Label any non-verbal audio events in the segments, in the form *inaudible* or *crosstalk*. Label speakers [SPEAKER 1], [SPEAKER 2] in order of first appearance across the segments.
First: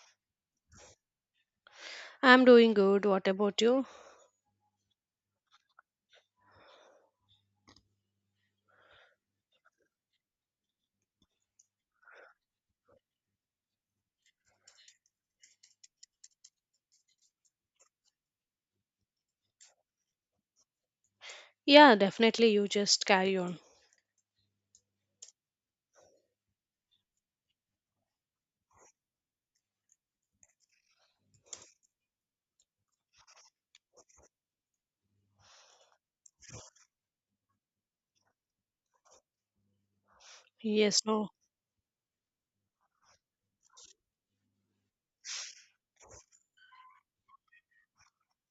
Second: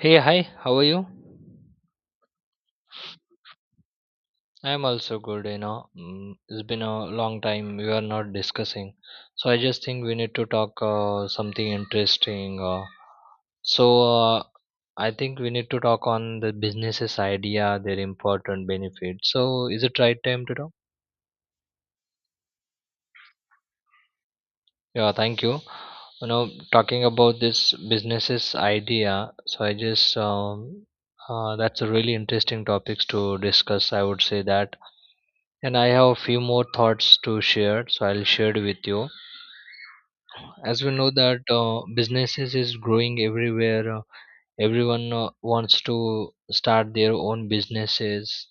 [SPEAKER 1] Hey, hi, how are you?
[SPEAKER 2] I'm doing good. What about you?
[SPEAKER 1] I'm also good, you know. It's been a long time we are not discussing. So I just think we need to talk something interesting. So uh, I think we need to talk on the businesses idea, their important benefits. So is it right time to talk?
[SPEAKER 2] Yeah, definitely. You just carry on.
[SPEAKER 1] Yeah, thank you. You know, talking about this businesses idea, so I just that's a really interesting topics to discuss. I would say that, and I have a few more thoughts to share, so I'll share it with you as we
[SPEAKER 2] Yes,
[SPEAKER 1] know
[SPEAKER 2] no.
[SPEAKER 1] that businesses is growing everywhere, everyone wants to start their own businesses.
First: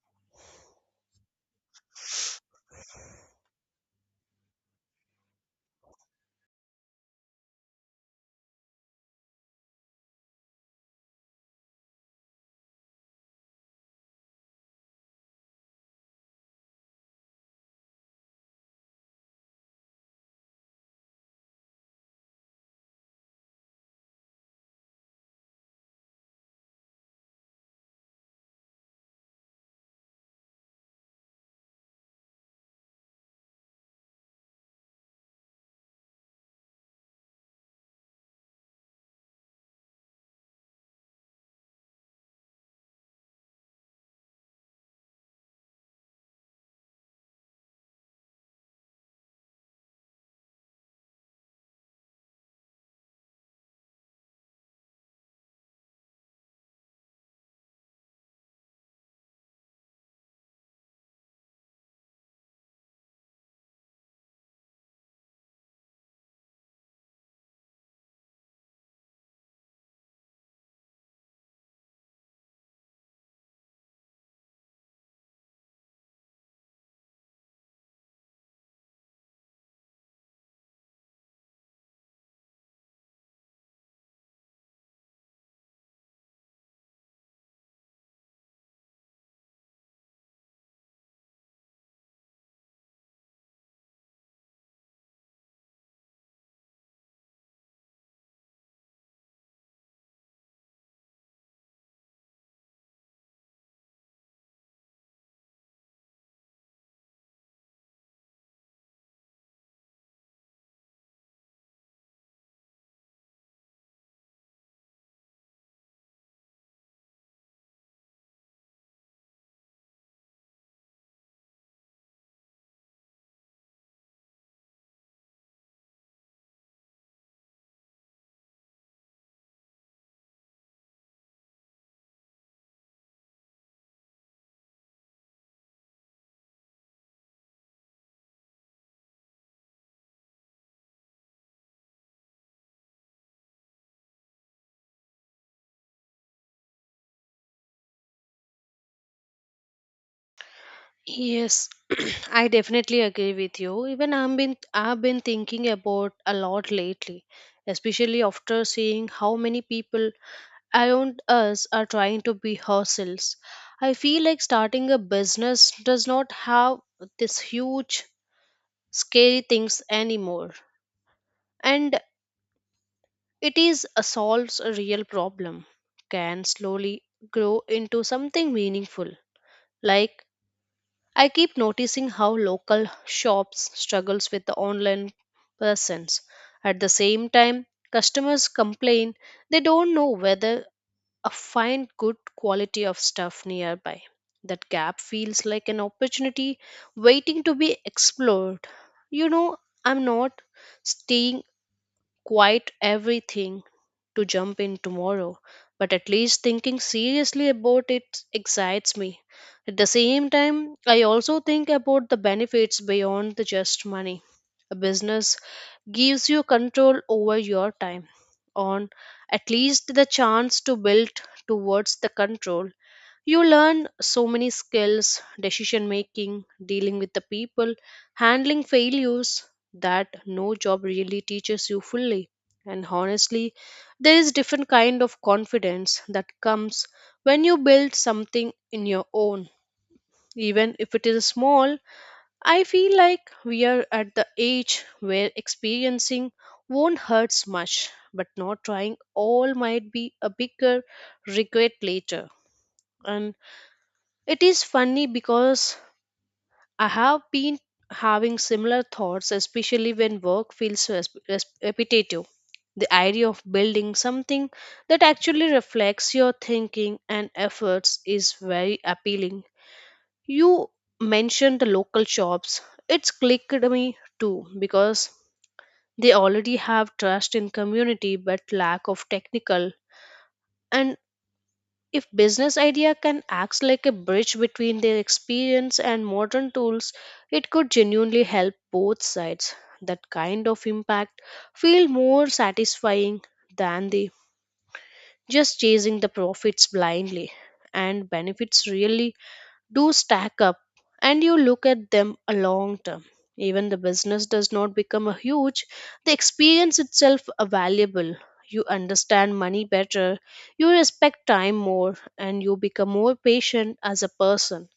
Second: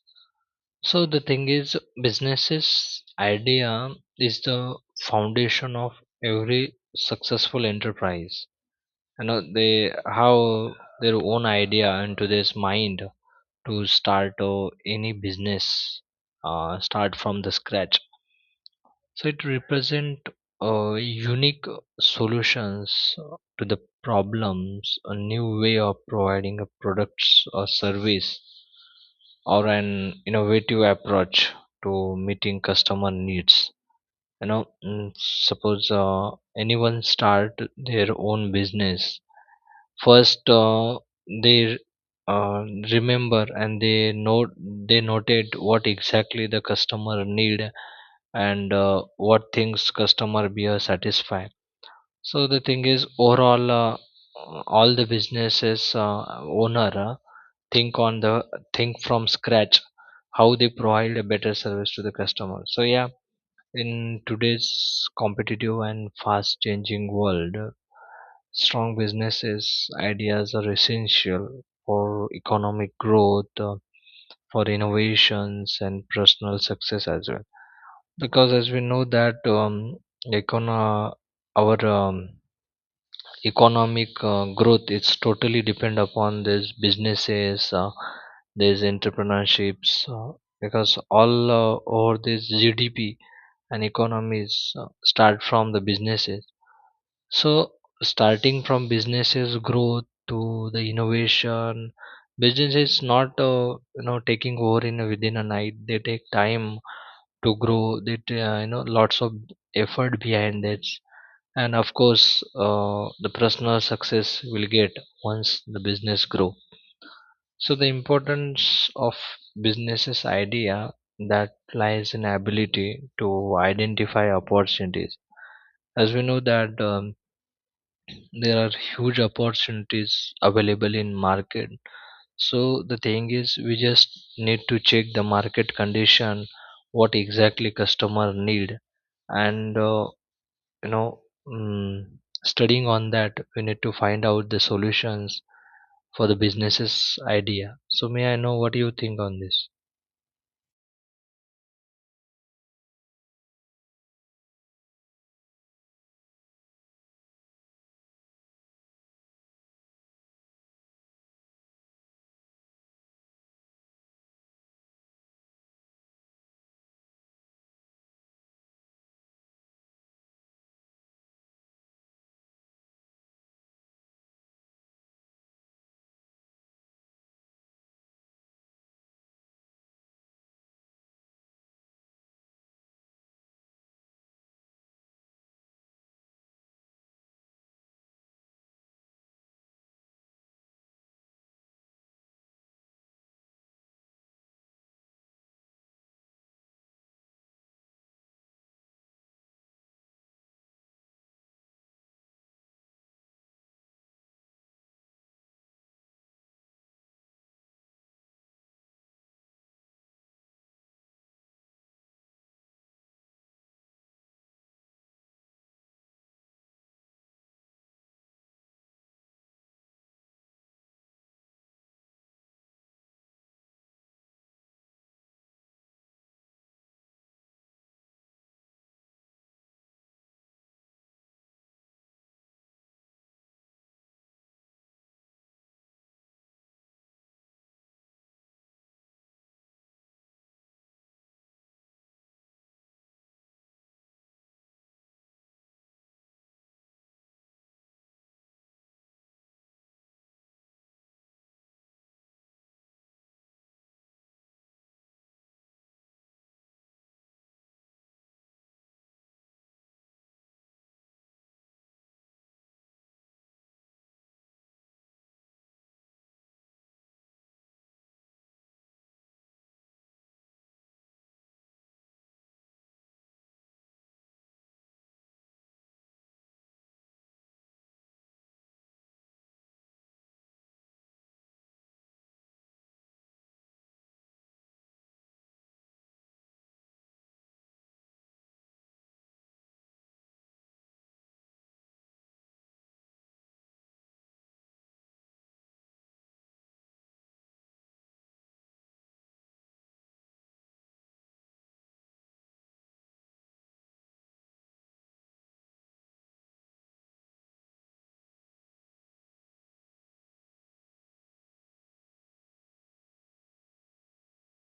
[SPEAKER 1] So the thing is, businesses idea is the foundation of every successful enterprise. You know, they have their own idea into this mind to start any business, start from the scratch. So it represent unique solutions to the problems, a new way of providing a products or service, or an innovative approach to meeting customer needs. Suppose anyone start their own business first, they uh, remember and they noted what exactly the customer need, and what things customer be satisfied. So the thing is overall, all the businesses owner think on the think from scratch how they provide a better service to the customer. So yeah, in today's competitive and fast changing world, strong businesses ideas are essential for economic growth, for innovations and personal success as well, because as we know that econo- our economic growth is totally depend upon these businesses, these entrepreneurships, because all over this GDP and economies start from the businesses. So starting from businesses growth to the innovation, business is not, you know, taking over in a, within a night. They take time to grow that, you know, lots of effort behind that, and of course the personal success will get once the business grow. So the importance of businesses idea that lies in ability to identify opportunities, as we know that there are huge opportunities available in market. So the thing is, we just need to check the market condition, what exactly customer need, and you know mm, studying on that we need to find out the solutions for the business's idea. So may I know what you think on this?
[SPEAKER 2] Yes, *clears throat* I definitely agree with you. Even I've been thinking about a lot lately, especially after seeing how many people around us are trying to be ourselves. I feel like starting a business does not have this huge scary things anymore. And it is a solves a real problem, can slowly grow into something meaningful. Like I keep noticing how local shops struggles with the online presence. At the same time, customers complain they don't know whether a find good quality of stuff nearby. That gap feels like an opportunity waiting to be explored. You know, I'm not staying quite everything to jump in tomorrow, but at least thinking seriously about it excites me. At the same time, I also think about the benefits beyond the just money. A business gives you control over your time, on at least the chance to build towards the control you learn so many skills, decision making, dealing with the people, handling failures that no job really teaches you fully. And honestly, there is different kind of confidence that comes when you build something in your own, even if it is small. I feel like we are at the age where experiencing won't hurts much, but not trying all might be a bigger regret later. And it is funny because I have been having similar thoughts, especially when work feels repetitive. The idea of building something that actually reflects your thinking and efforts is very appealing. You mentioned the local shops. It's clicked me too because they already have trust in community but lack of technical and if business idea can act like a bridge between their experience and modern tools, it could genuinely help both sides. That kind of impact feel more satisfying than the just chasing the profits blindly, and benefits really do stack up, and you look at them a long term even the business does not become a huge the experience itself a valuable. You understand money better, you respect time more, and you become more patient as a person.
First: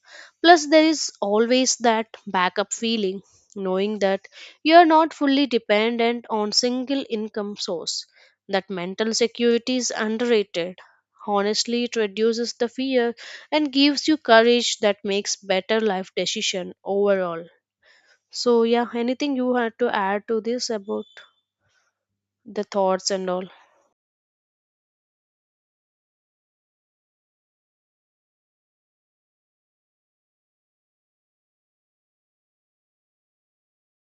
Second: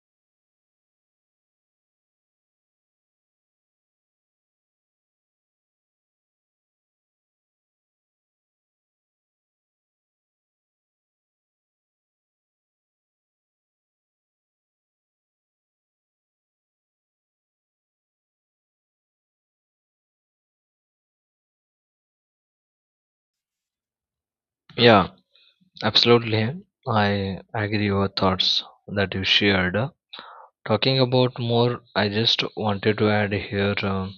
[SPEAKER 2] Plus there is always that backup feeling knowing that you are not fully dependent on single income source. That mental security is underrated. Honestly, it reduces the fear and gives you courage that makes better life decision overall. So yeah, anything you had to add to this about the thoughts and all?
[SPEAKER 1] Yeah, absolutely. I agree your thoughts that you shared. Talking about more, I just wanted to add here,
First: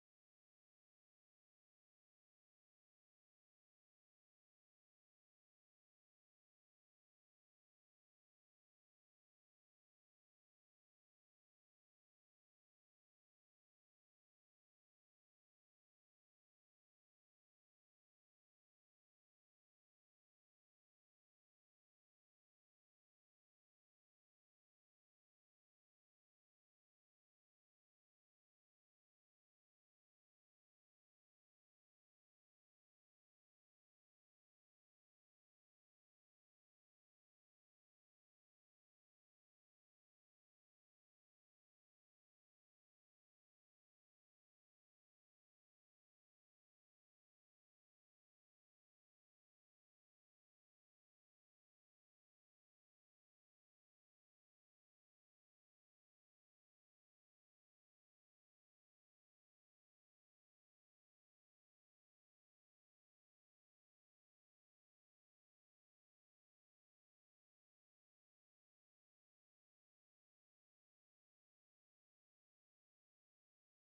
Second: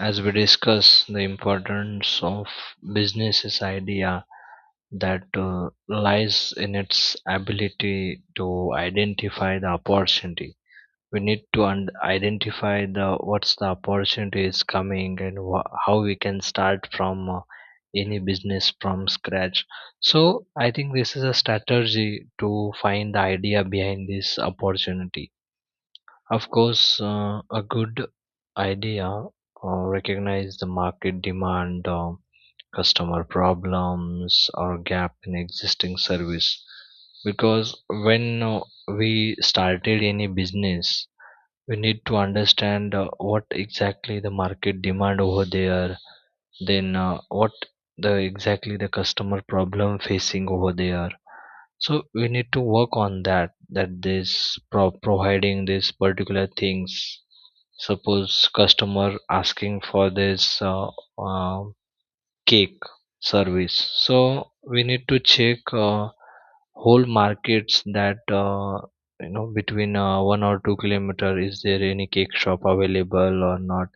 [SPEAKER 1] as we discuss the importance of business's idea, that lies in its ability to identify the opportunity. We need to identify the what's the opportunity is coming, and wha how we can start from any business from scratch. So I think this is a strategy to find the idea behind this opportunity. Of course, uh, a good idea recognize the market demand, customer problems or gap in existing service, because when uh, we started any business, we need to understand what exactly the market demand over there, then what the exactly the customer problem facing over there. So we need to work on that, that this providing these particular things. Suppose customer asking for this uh, cake service. So we need to check whole markets that, you know, between 1 or 2 kilometers is there any cake shop available or not.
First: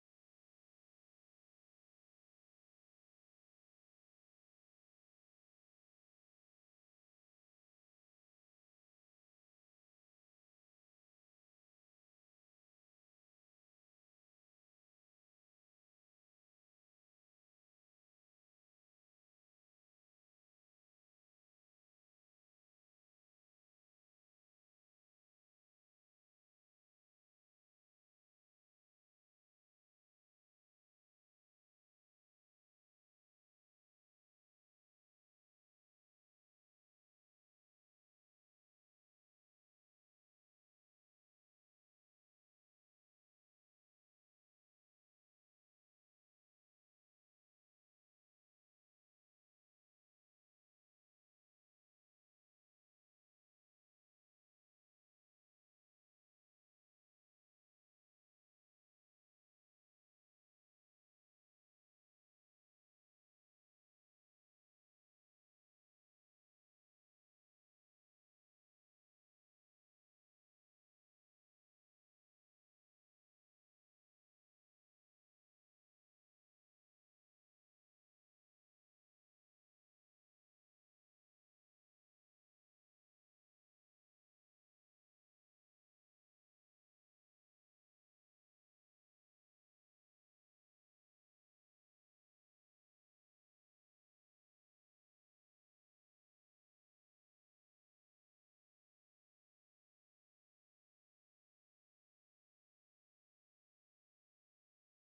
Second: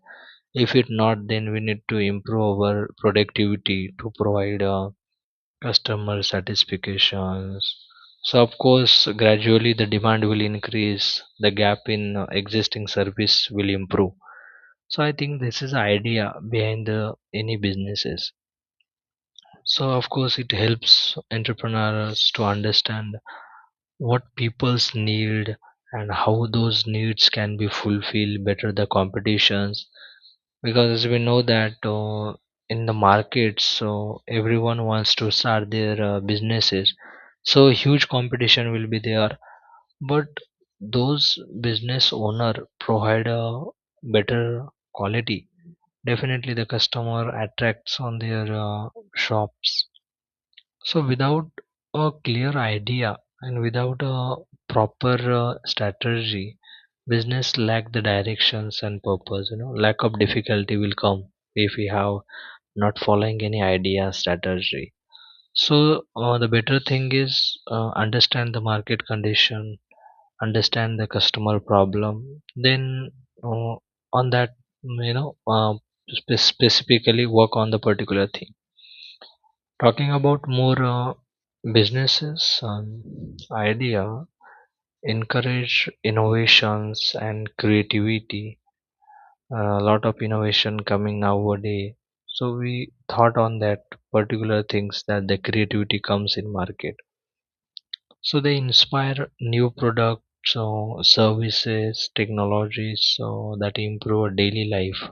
[SPEAKER 1] If it not, then we need to improve our productivity to provide customer satisfactions. So of course, gradually the demand will increase. The gap in existing service will improve. So I think this is the idea behind the any businesses. So of course it helps entrepreneurs to understand what people's need and how those needs can be fulfilled better the competitions, because as we know that, in the market, so everyone wants to start their businesses, so huge competition will be there. But those business owner provide a better quality, definitely the customer attracts on their shops. So without a clear idea and without a proper strategy, business lack the directions and purpose. You know, lack of difficulty will come if we have not following any idea strategy. So the better thing is, understand the market condition, understand the customer problem. Then uh, on that, you know, uh, specifically work on the particular thing. Talking about more, businesses idea encourage innovations and creativity. A lot of innovation coming nowadays. So we thought on that particular things that the creativity comes in market. So they inspire new products, so services, technologies, so that improve our daily life.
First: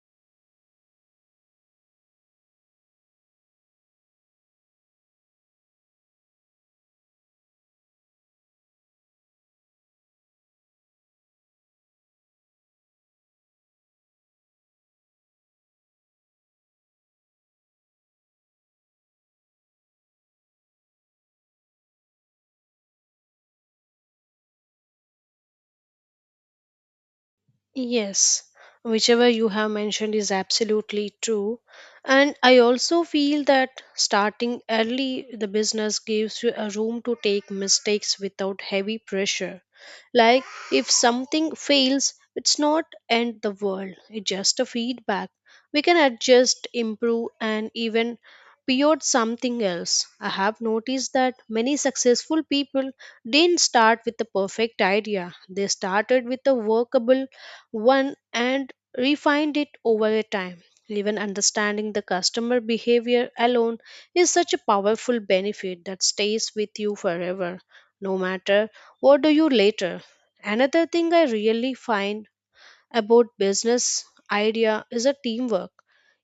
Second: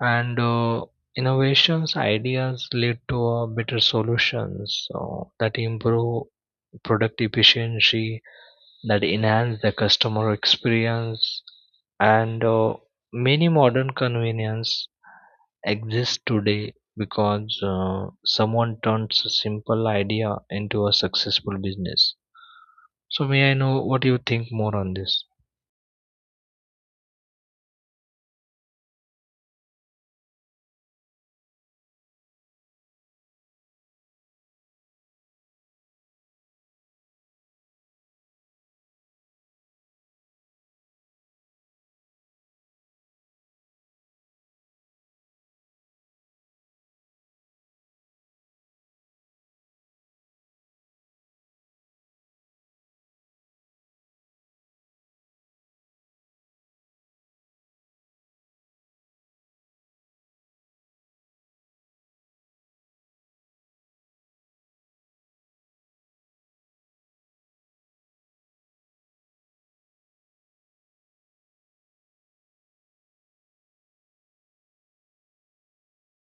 [SPEAKER 1] And. Innovations ideas lead to better solutions so that improve product efficiency, that enhance the customer experience, and many modern convenience exist today because someone turns a simple idea into a successful business. So may I know what you think more on this?
[SPEAKER 2] Yes, whichever you have mentioned is absolutely true. And I also feel that starting early, the business gives you a room to take mistakes without heavy pressure. Like if something fails, it's not end the world. It's just a feedback. We can adjust, improve, and even pivot something else. I have noticed that many successful people didn't start with the perfect idea. They started with a workable one and refined it over a time. Even understanding the customer behavior alone is such a powerful benefit that stays with you forever, no matter what do you later. Another thing I really find about business idea is a teamwork.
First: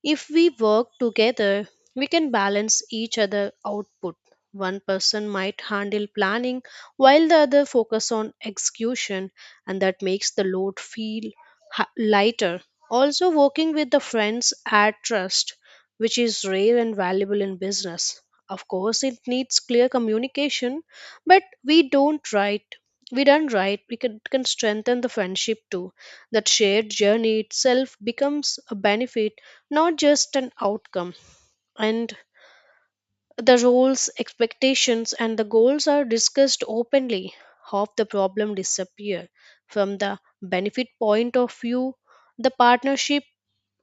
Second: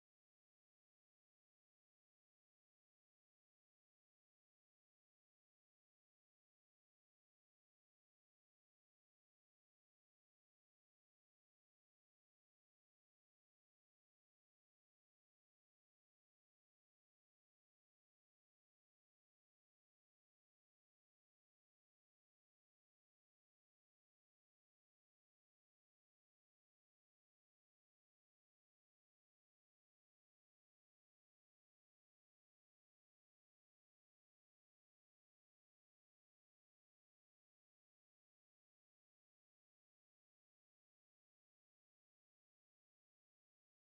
[SPEAKER 2] If we work together, we can balance each other output. One person might handle planning while the other focus on execution and that makes the load feel lighter. Also working with the friends add trust which is rare and valuable in business. Of course it needs clear communication but we don't write we done right we can strengthen the friendship too. That shared journey itself becomes a benefit, not just an outcome. And the roles, expectations, and the goals are discussed openly. Half the problem disappear. From the benefit point of view, the partnership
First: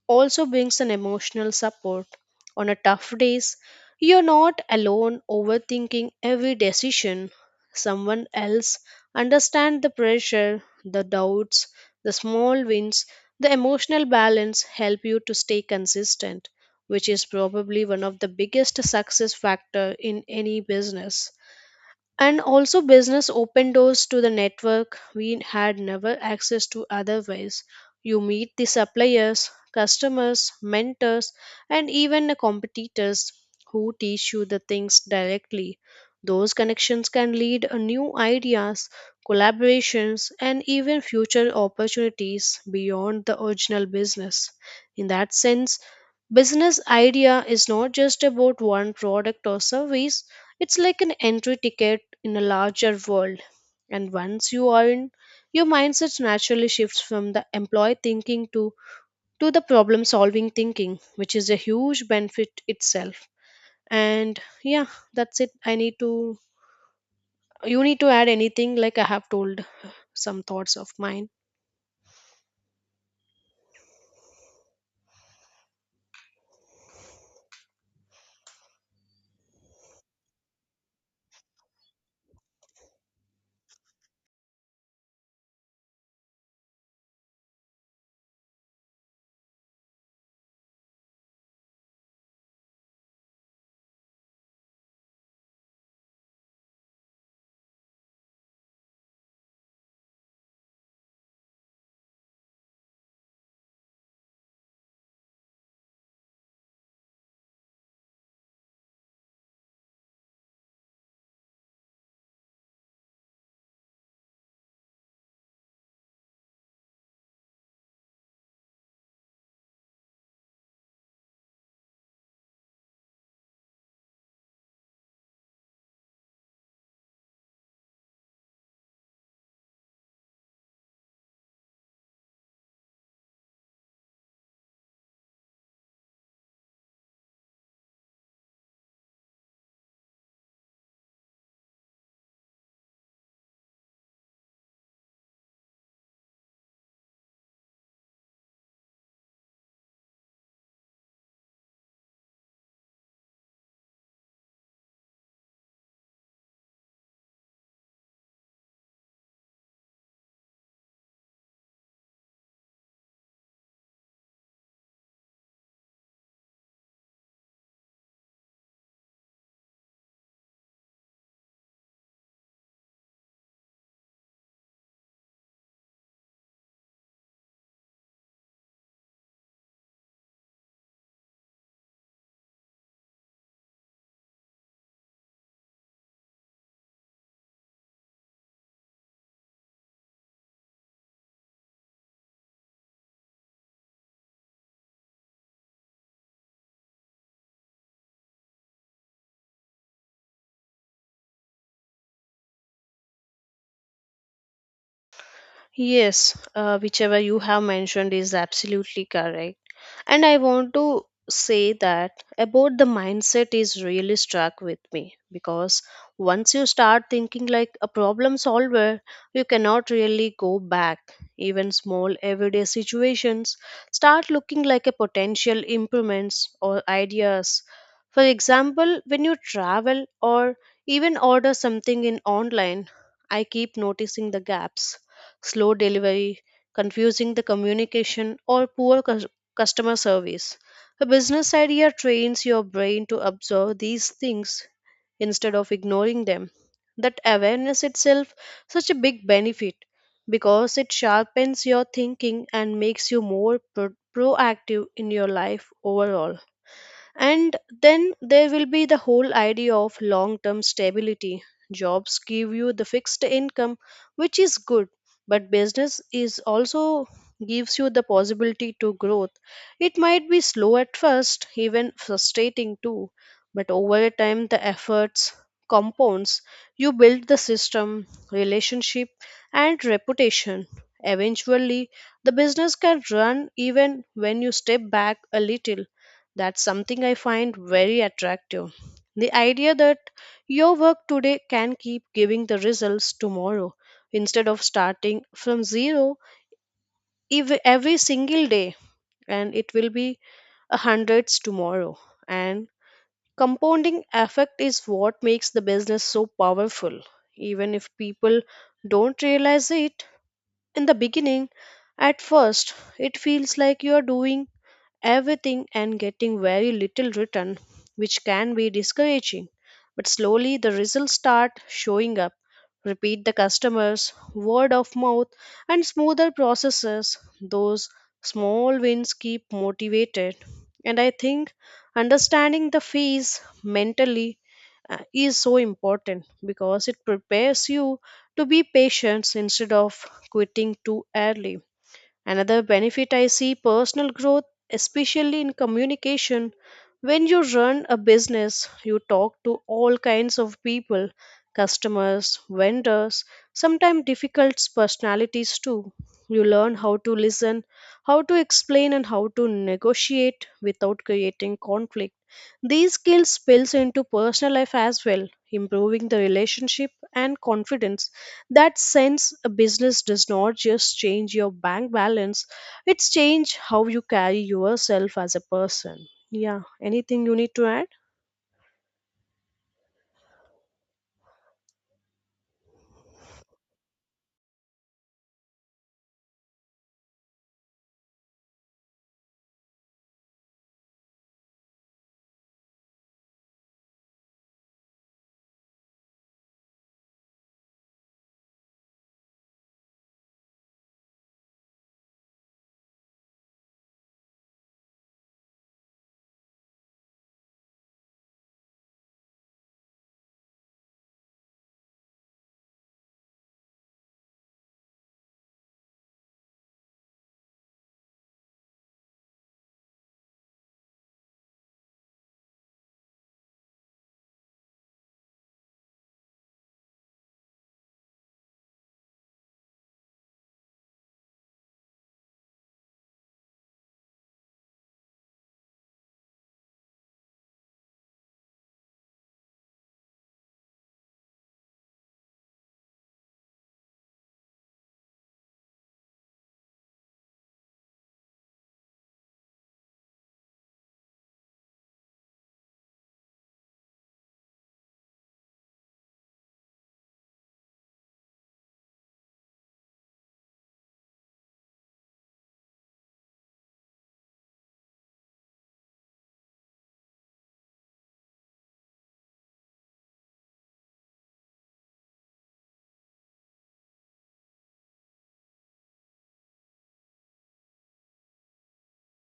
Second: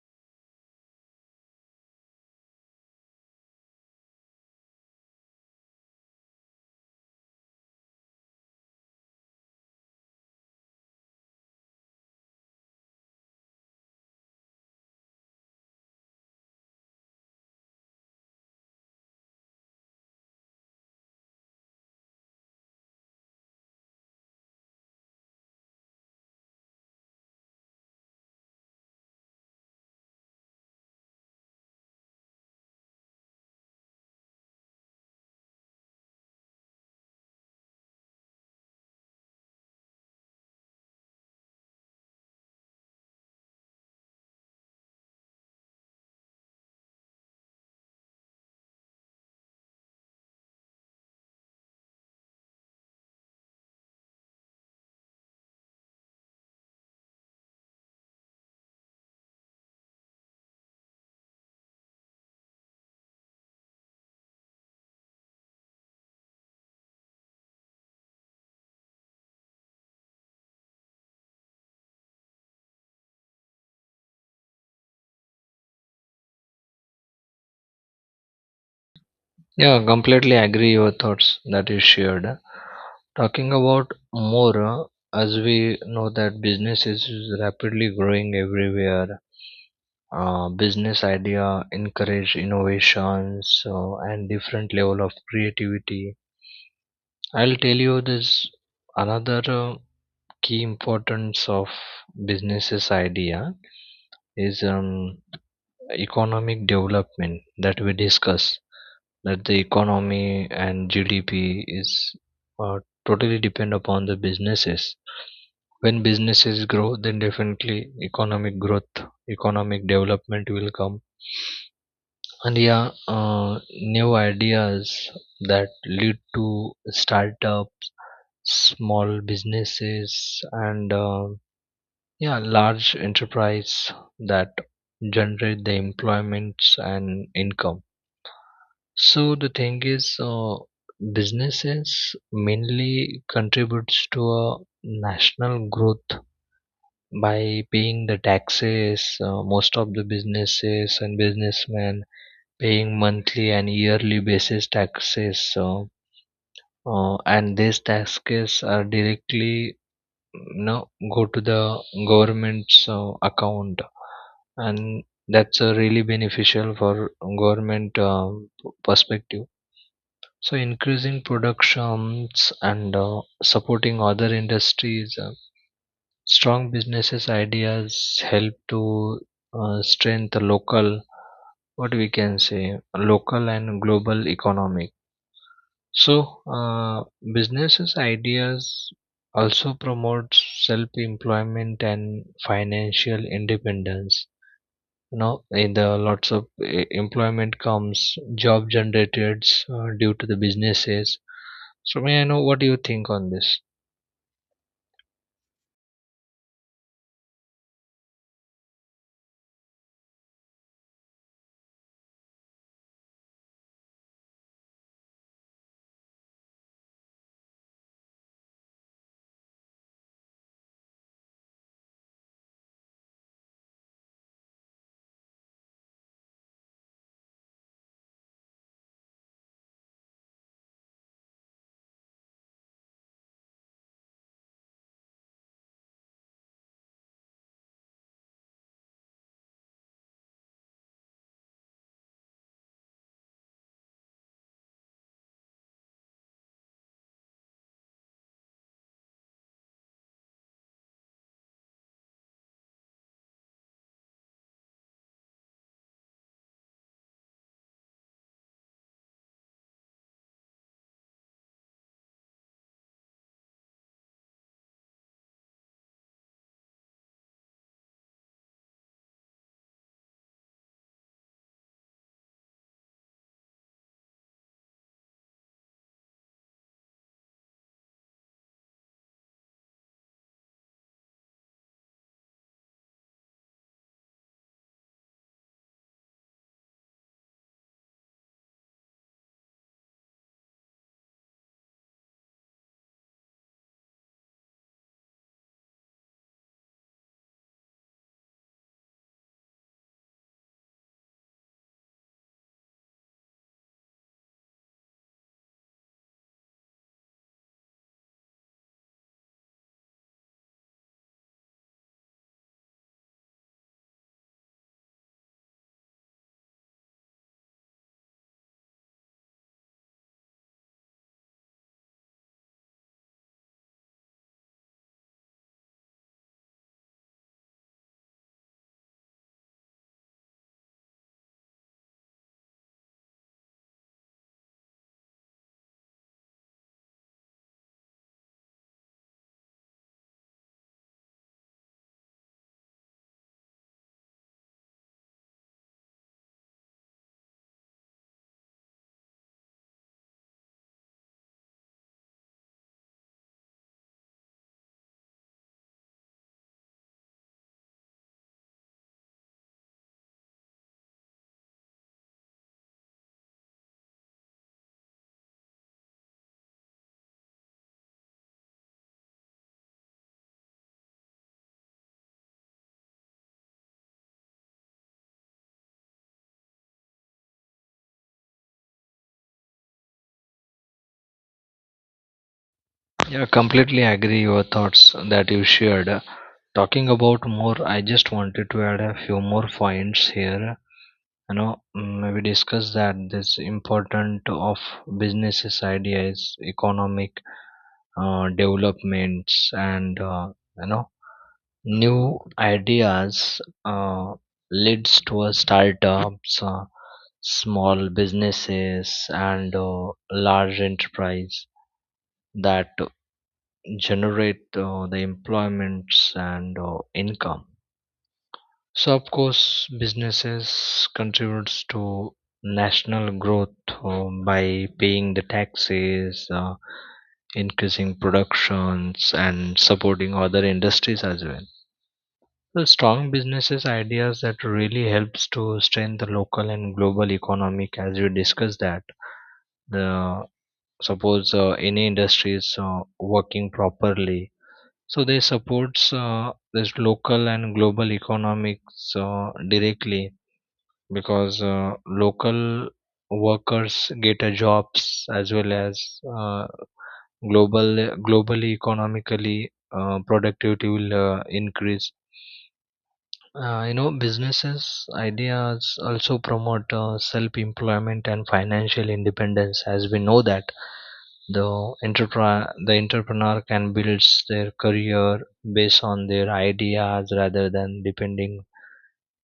[SPEAKER 2] also brings an emotional support. On a tough days, you're not alone overthinking every decision. Someone else understands the pressure, the doubts, the small wins, the emotional balance help you to stay consistent, which is probably one of the biggest success factor in any business. And also business opened doors to the network we had never access to otherwise. You meet the suppliers, customers, mentors, and even the competitors who teach you the things directly. Those connections can lead a new ideas, collaborations, and even future opportunities beyond the original business. In that sense, business idea is not just about one product or service, it's like an entry ticket in a larger world. And once you are in, your mindset naturally shifts from the employee thinking to the problem solving thinking, which is a huge benefit itself. And yeah, that's it. You need to add anything like I have told some thoughts of mine.
[SPEAKER 1] Yeah, completely agree your thoughts that you shared. Talking about more, as we know that business is rapidly growing everywhere, business idea encourage innovations and different level of creativity. I'll tell you this, another key importance of businesses idea is, economic development that we discuss, that the economy and GDP is uh, totally depend upon the businesses. When businesses grow then definitely economic growth, economic development will come. And yeah, new ideas that lead to startups, small businesses, and yeah, large enterprise that generate the employments and income. So the thing is, businesses mainly contributes to a national growth by paying the taxes. Most of the businesses and businessmen paying monthly and yearly basis taxes. So and these taxes are directly, you know, go to the government's account, and that's really beneficial for government perspective. So increasing productions and supporting other industries, strong businesses ideas help to strengthen local, what we can say, local and global economic. So, businesses ideas also promote self-employment and financial independence. You know, in the lots of employment comes, job generated due to the businesses. So, may I know what do you think on this?
[SPEAKER 2] Yes, whichever you have mentioned is absolutely correct. And I want to say that about the mindset is really struck with me because once you start thinking like a problem solver, you cannot really go back. Even small everyday situations start looking like a potential improvements or ideas. For example, when you travel or even order something in online, I keep noticing the gaps, slow delivery, confusing the communication or poor customer service. A business idea trains your brain to observe these things instead of ignoring them. That awareness itself such a big benefit because it sharpens your thinking and makes you more proactive in your life overall. And then there will be the whole idea of long term stability. Jobs give you the fixed income, which is good, but business is also gives you the possibility to growth. It might be slow at first, even frustrating too, but over time the efforts compounds. You build the system, relationship, and reputation. Eventually, the business can run even when you step back a little. That's something I find very attractive. The idea that your work today can keep giving the results tomorrow instead of starting from zero every single day, and it will be a hundreds tomorrow. And compounding effect is what makes the business so powerful. Even if people don't realize it in the beginning, at first it feels like you are doing everything and getting very little return, which can be discouraging. But slowly the results start showing up. Repeat the customers, word of mouth, and smoother processes. Those small wins keep motivated. And I think understanding the fees mentally is so important because it prepares you to be patient instead of quitting too early. Another benefit I see personal growth, especially in communication. When you run a business, you talk to all kinds of people customers, vendors, sometimes difficult personalities too. You learn how to listen, how to explain, and how to negotiate without creating conflict. These skills spills into personal life as well, improving the relationship and confidence. That sense a business does not just change your bank balance, it's change how you carry yourself as a person. Yeah, anything you need to add?
[SPEAKER 1] Yeah, completely agree your thoughts that you shared. Talking about more, I just wanted to add a few more points here. We discussed that this important of businesses ideas, economic developments, and you know, new ideas leads to a startups, small businesses, and large enterprise that generate the employments and income. So of course, businesses contributes to national growth, by paying the taxes, increasing productions, and supporting other industries as well. So strong businesses ideas that really helps to strengthen the local and global economic, as we discussed that. The suppose, any industry is working properly, so they supports this local and global economics directly, because local workers get a jobs, as well as uh, global, globally economically productivity will increase. You know, businesses ideas also promote self employment and financial independence, as we know that the the entrepreneur can build their career based on their ideas rather than depending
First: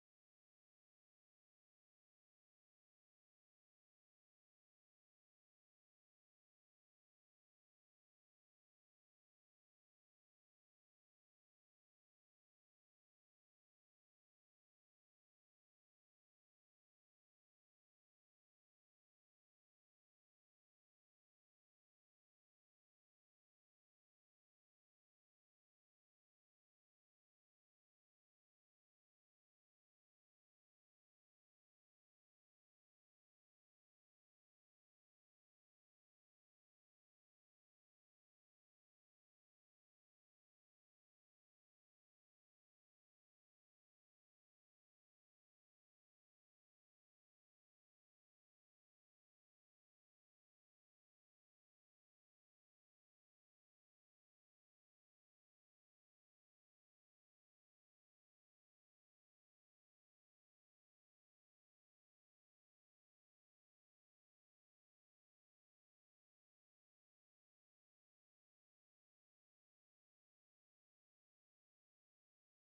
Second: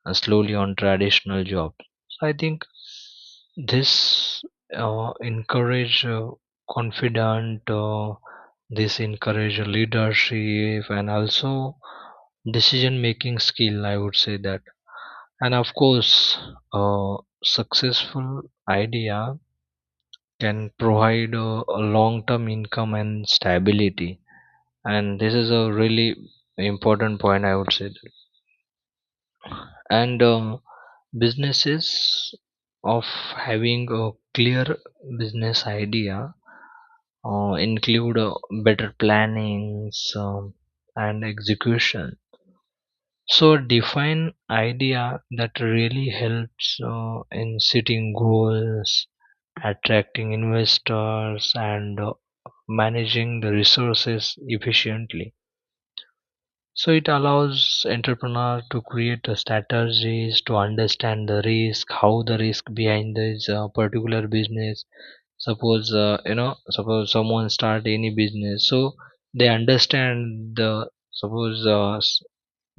[SPEAKER 1] and slowly on traditional jobs. So I think this encourage confident, this encourage leadership and also decision making skill, I would say that. And of course, a successful idea can provide a long term income and stability. And this is a really important point, I would say. And businesses of having a clear business idea include better plannings and execution. So define idea that really helps in setting goals, attracting investors, and managing the resources efficiently. So it allows entrepreneur to create the strategies to understand the risk, how the risk behind this particular business. Suppose, you know, suppose someone start any business, so they understand the suppose,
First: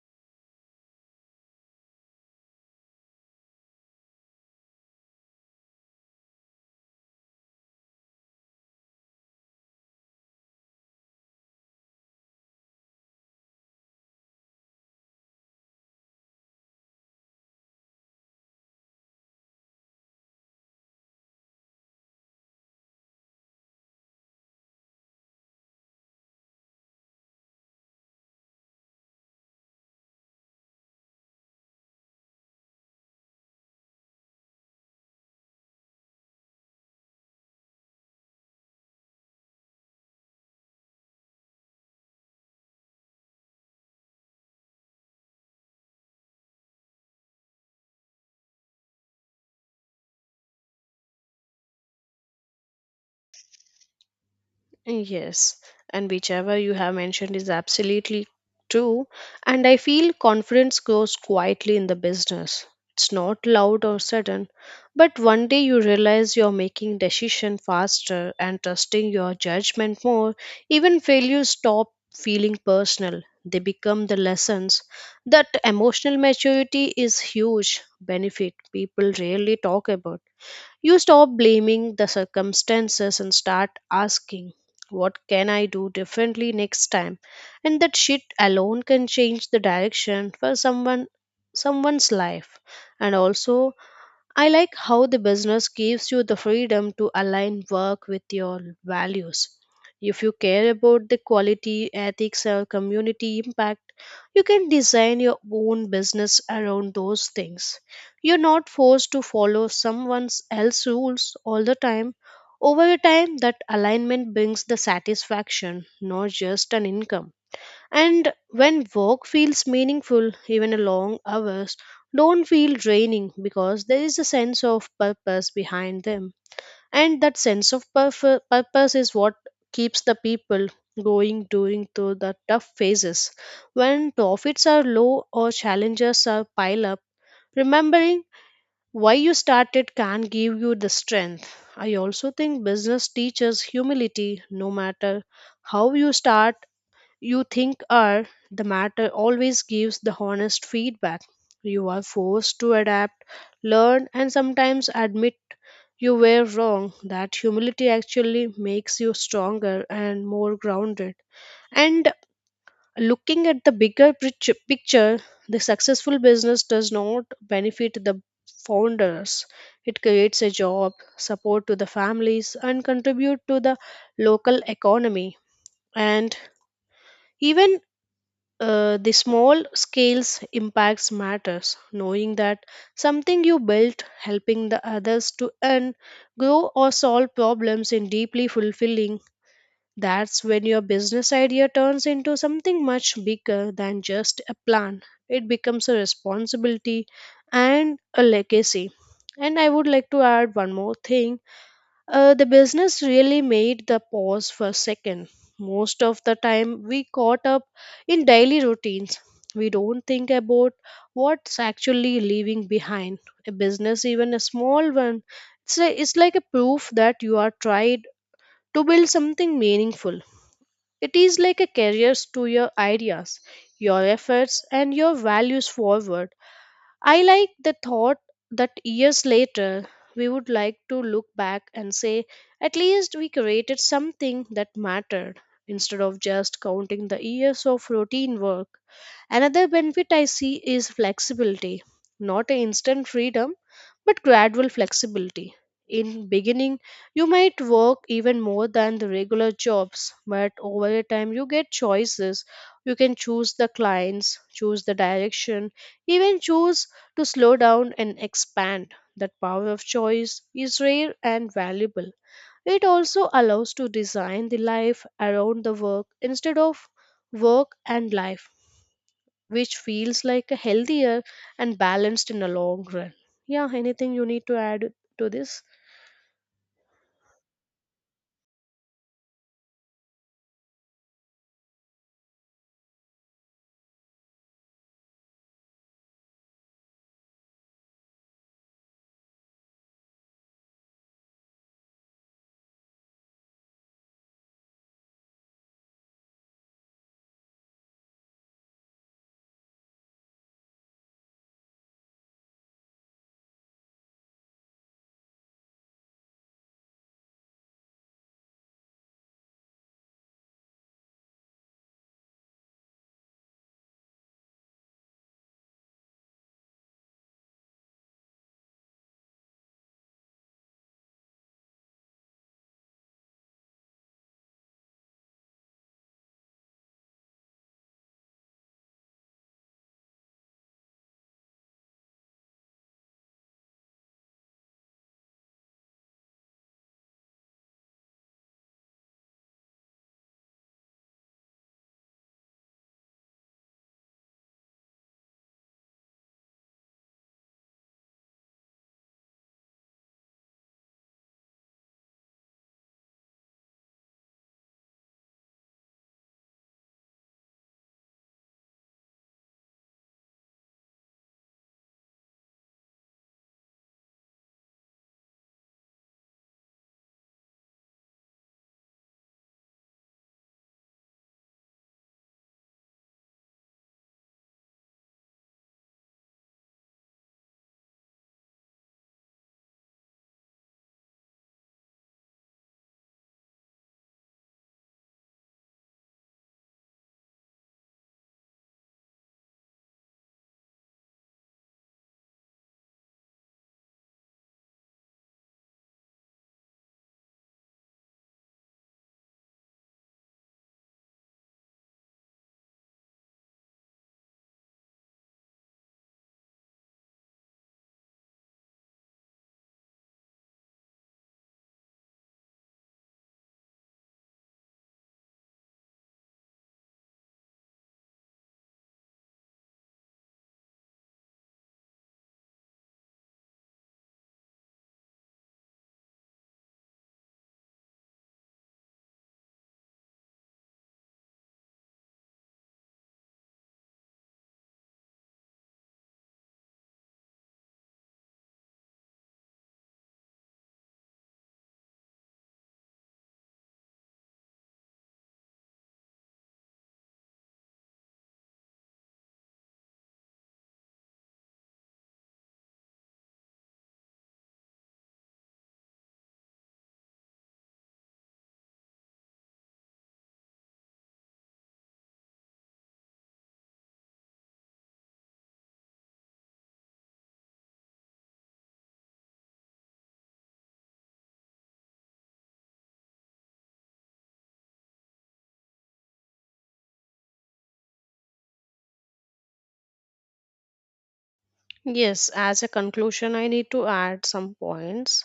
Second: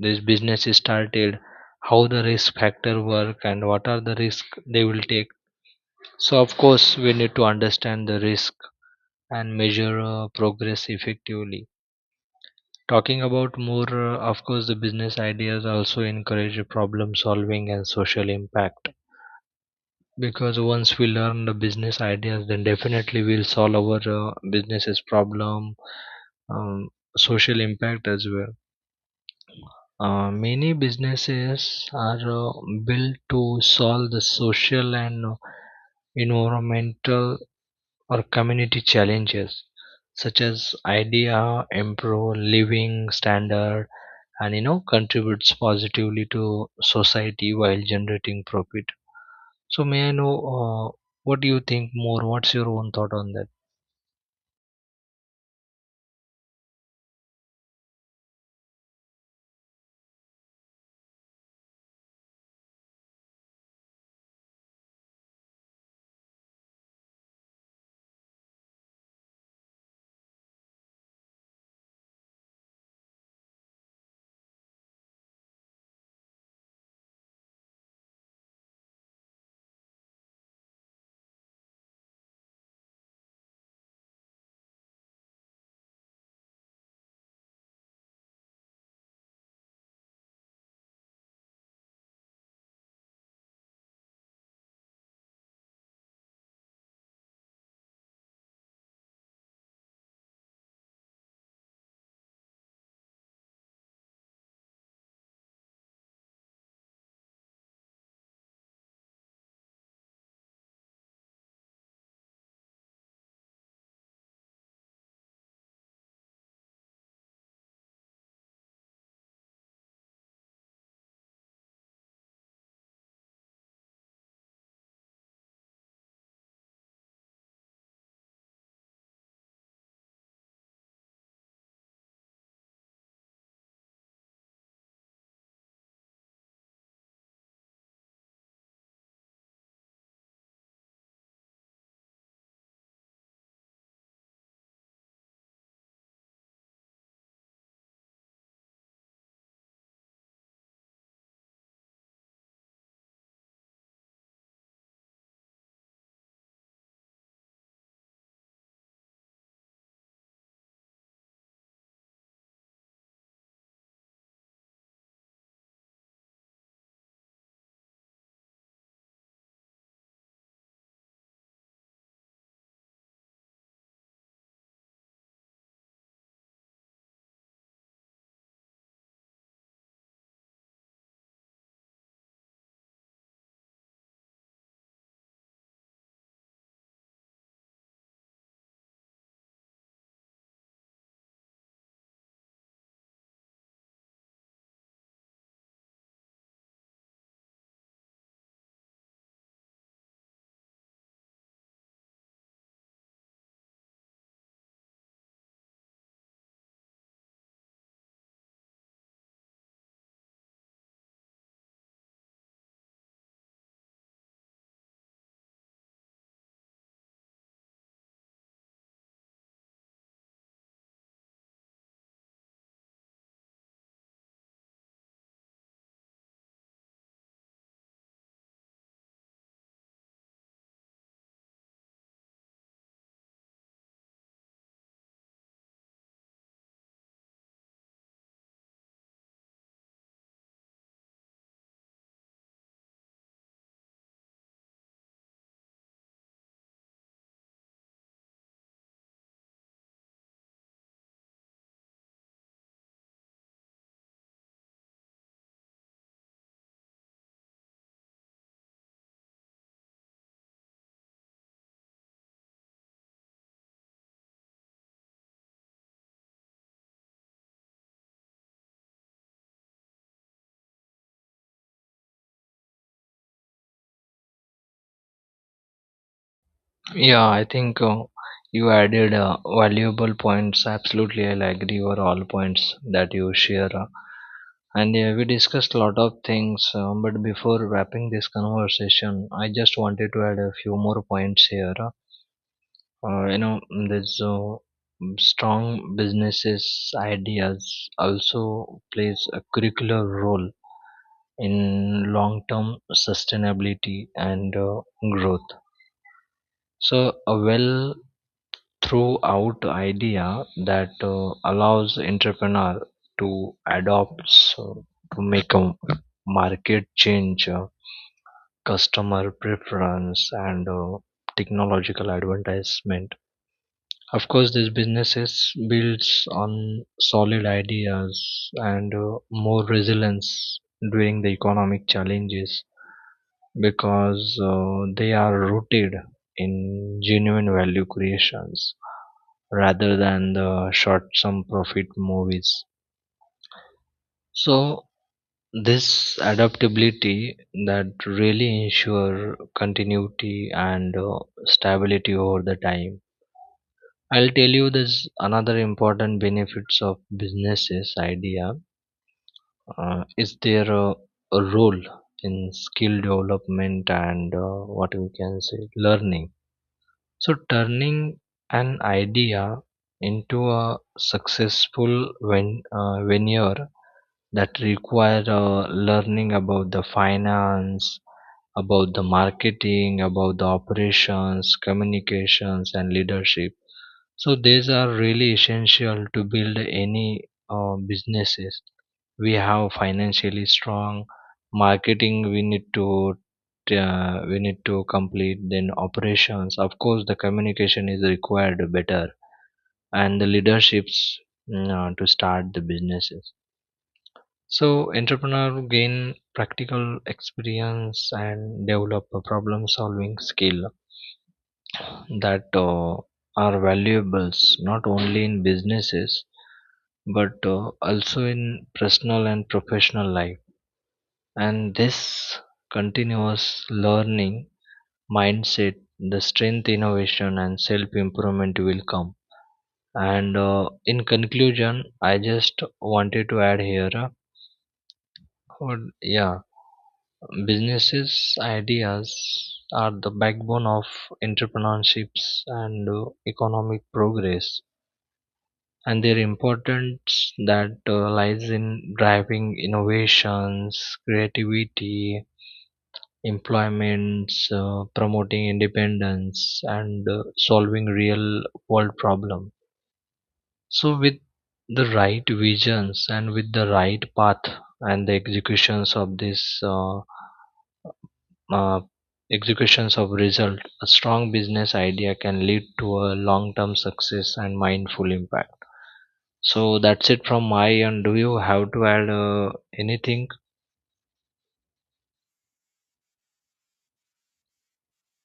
[SPEAKER 1] this business is started, how the risk factor work and what are the risk they will take. So of course we need to understand the risk and measure progress effectively. Talking about more, of course, the business ideas also encourage problem solving and social impact. Because once we learn the business ideas, then definitely we'll solve our business's problem, um, social impact as well. Many businesses are uh, built to solve the social and environmental or community challenges, such as idea improve living standard, and you know, contributes positively to society while generating profit. So may I know, what do you think more, what's your own thought on that?
[SPEAKER 2] Yes, and whichever you have mentioned is absolutely true. And I feel confidence grows quietly in the business. It's not loud or sudden, but one day you realize you're making decision faster and trusting your judgment more. Even failures stop feeling personal. They become the lessons. That emotional maturity is huge benefit people rarely talk about. You stop blaming the circumstances and start asking, what can I do differently next time? And that shit alone can change the direction for someone's life. And also I like how the business gives you the freedom to align work with your values. If you care about the quality, ethics, or community impact, you can design your own business around those things. You're not forced to follow someone else's rules all the time. Over a time, that alignment brings the satisfaction, not just an income. And when work feels meaningful, even a long hours don't feel draining because there is a sense of purpose behind them. And that sense of purpose is what keeps the people going during through the tough phases. When profits are low or challenges are pile up, remembering why you started can give you the strength. I also think business teaches humility no matter how you start you think are the matter always gives the honest feedback. You are forced to adapt, learn, and sometimes admit you were wrong. That humility actually makes you stronger and more grounded. And looking at the bigger picture, the successful business does not benefit the founders. It creates a job, support to the families, and contribute to the local economy. And even the small scales impacts matters knowing that something you built helping the others to earn grow or solve problems in deeply fulfilling. That's when your business idea turns into something much bigger than just a plan. It becomes a responsibility and a legacy. And I would like to add one more thing. The business really made the pause for a second. Most of the time, we caught up in daily routines. We don't think about what's actually leaving behind. A business, even a small one, it's like a proof that you are tried to build something meaningful. It is like a carrier to your ideas, your efforts, and your values forward. I like the thought that years later we would like to look back and say, at least we created something that mattered instead of just counting the years of routine work. Another benefit I see is flexibility, not a instant freedom, but gradual flexibility. In beginning, you might work even more than the regular jobs, but over a time you get choices. You can choose the clients, choose the direction, even choose to slow down and expand. That power of choice is rare and valuable. It also allows to design the life around the work instead of work and life, which feels like a healthier and balanced in the long run. Yeah, anything you need to add to this?
[SPEAKER 1] Yeah, I think you added valuable points. Absolutely I'll agree with all points that you share, and yeah, we discussed a lot of things, but before wrapping this conversation I just wanted to add a few more points here, you know, strong businesses ideas also plays a curricular role in long-term sustainability and growth. So a well throughout idea that allows entrepreneur to adopt, so to make a market change, customer preference and technological advertisement. Of course, these businesses builds on solid ideas and more resilience during the economic challenges, because they are rooted in genuine value creations rather than the short-term profit movies. So this adaptability that really ensure continuity and stability over the time. I'll tell you this, another important benefits of businesses idea, is their a role in skill development and what we can say learning. So turning an idea into a successful venture that require learning about the finance, about the marketing, about the operations, communications, and leadership. So these are really essential to build any businesses. We have financially strong marketing. We need to complete, then operations, of course the communication is required better, and the leaderships, to start the businesses. So entrepreneur gain practical experience and develop a problem solving skill that are valuables, not only in businesses but also in personal and professional life. And this continuous learning mindset, the strength, innovation, and self improvement will come. And in conclusion, I just wanted to add here, yeah, businesses ideas are the backbone of entrepreneurships and economic progress. And their importance that lies in driving innovations, creativity, employments, promoting independence, and solving real world problems. So, with the right visions and with the right path and the executions of this, uh, executions of result, a strong business idea can lead to a long-term success and mindful impact. So that's it from my end. Do you have to add anything?
[SPEAKER 2] Yes, as a conclusion, I need to add some points.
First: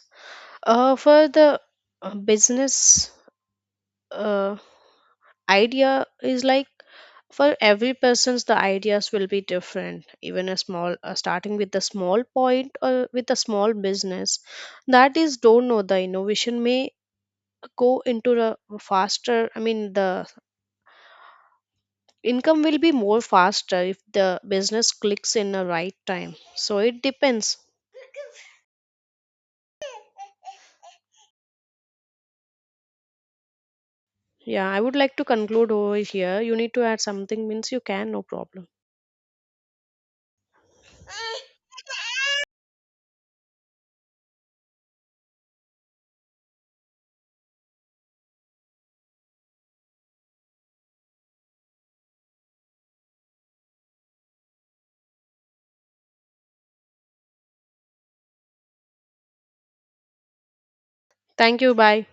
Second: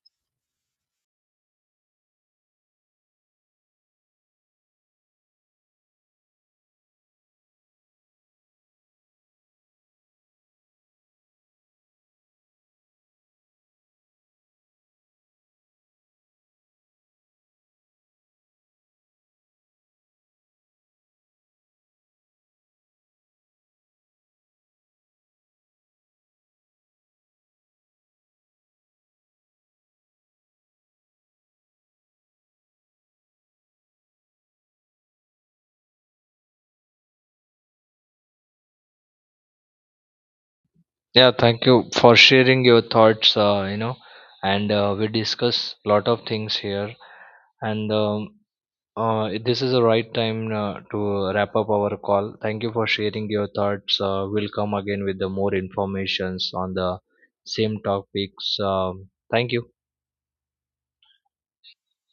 [SPEAKER 2] For the business uh, idea is like for every person's the ideas will be different, even a small starting with a small point or with a small business that is don't know the innovation may go into the faster. I mean the income will be more faster if the business clicks in the right time, so it depends. Yeah, I would like to conclude over here. You need to add something means you can, no problem.
[SPEAKER 1] Yeah, thank you for sharing your thoughts. You know, and we discuss a lot of things here, and this is the right time to wrap up our call. Thank you for sharing your thoughts. We'll come again with the more informations on the same topics. Thank you.
[SPEAKER 2] Thank you, bye.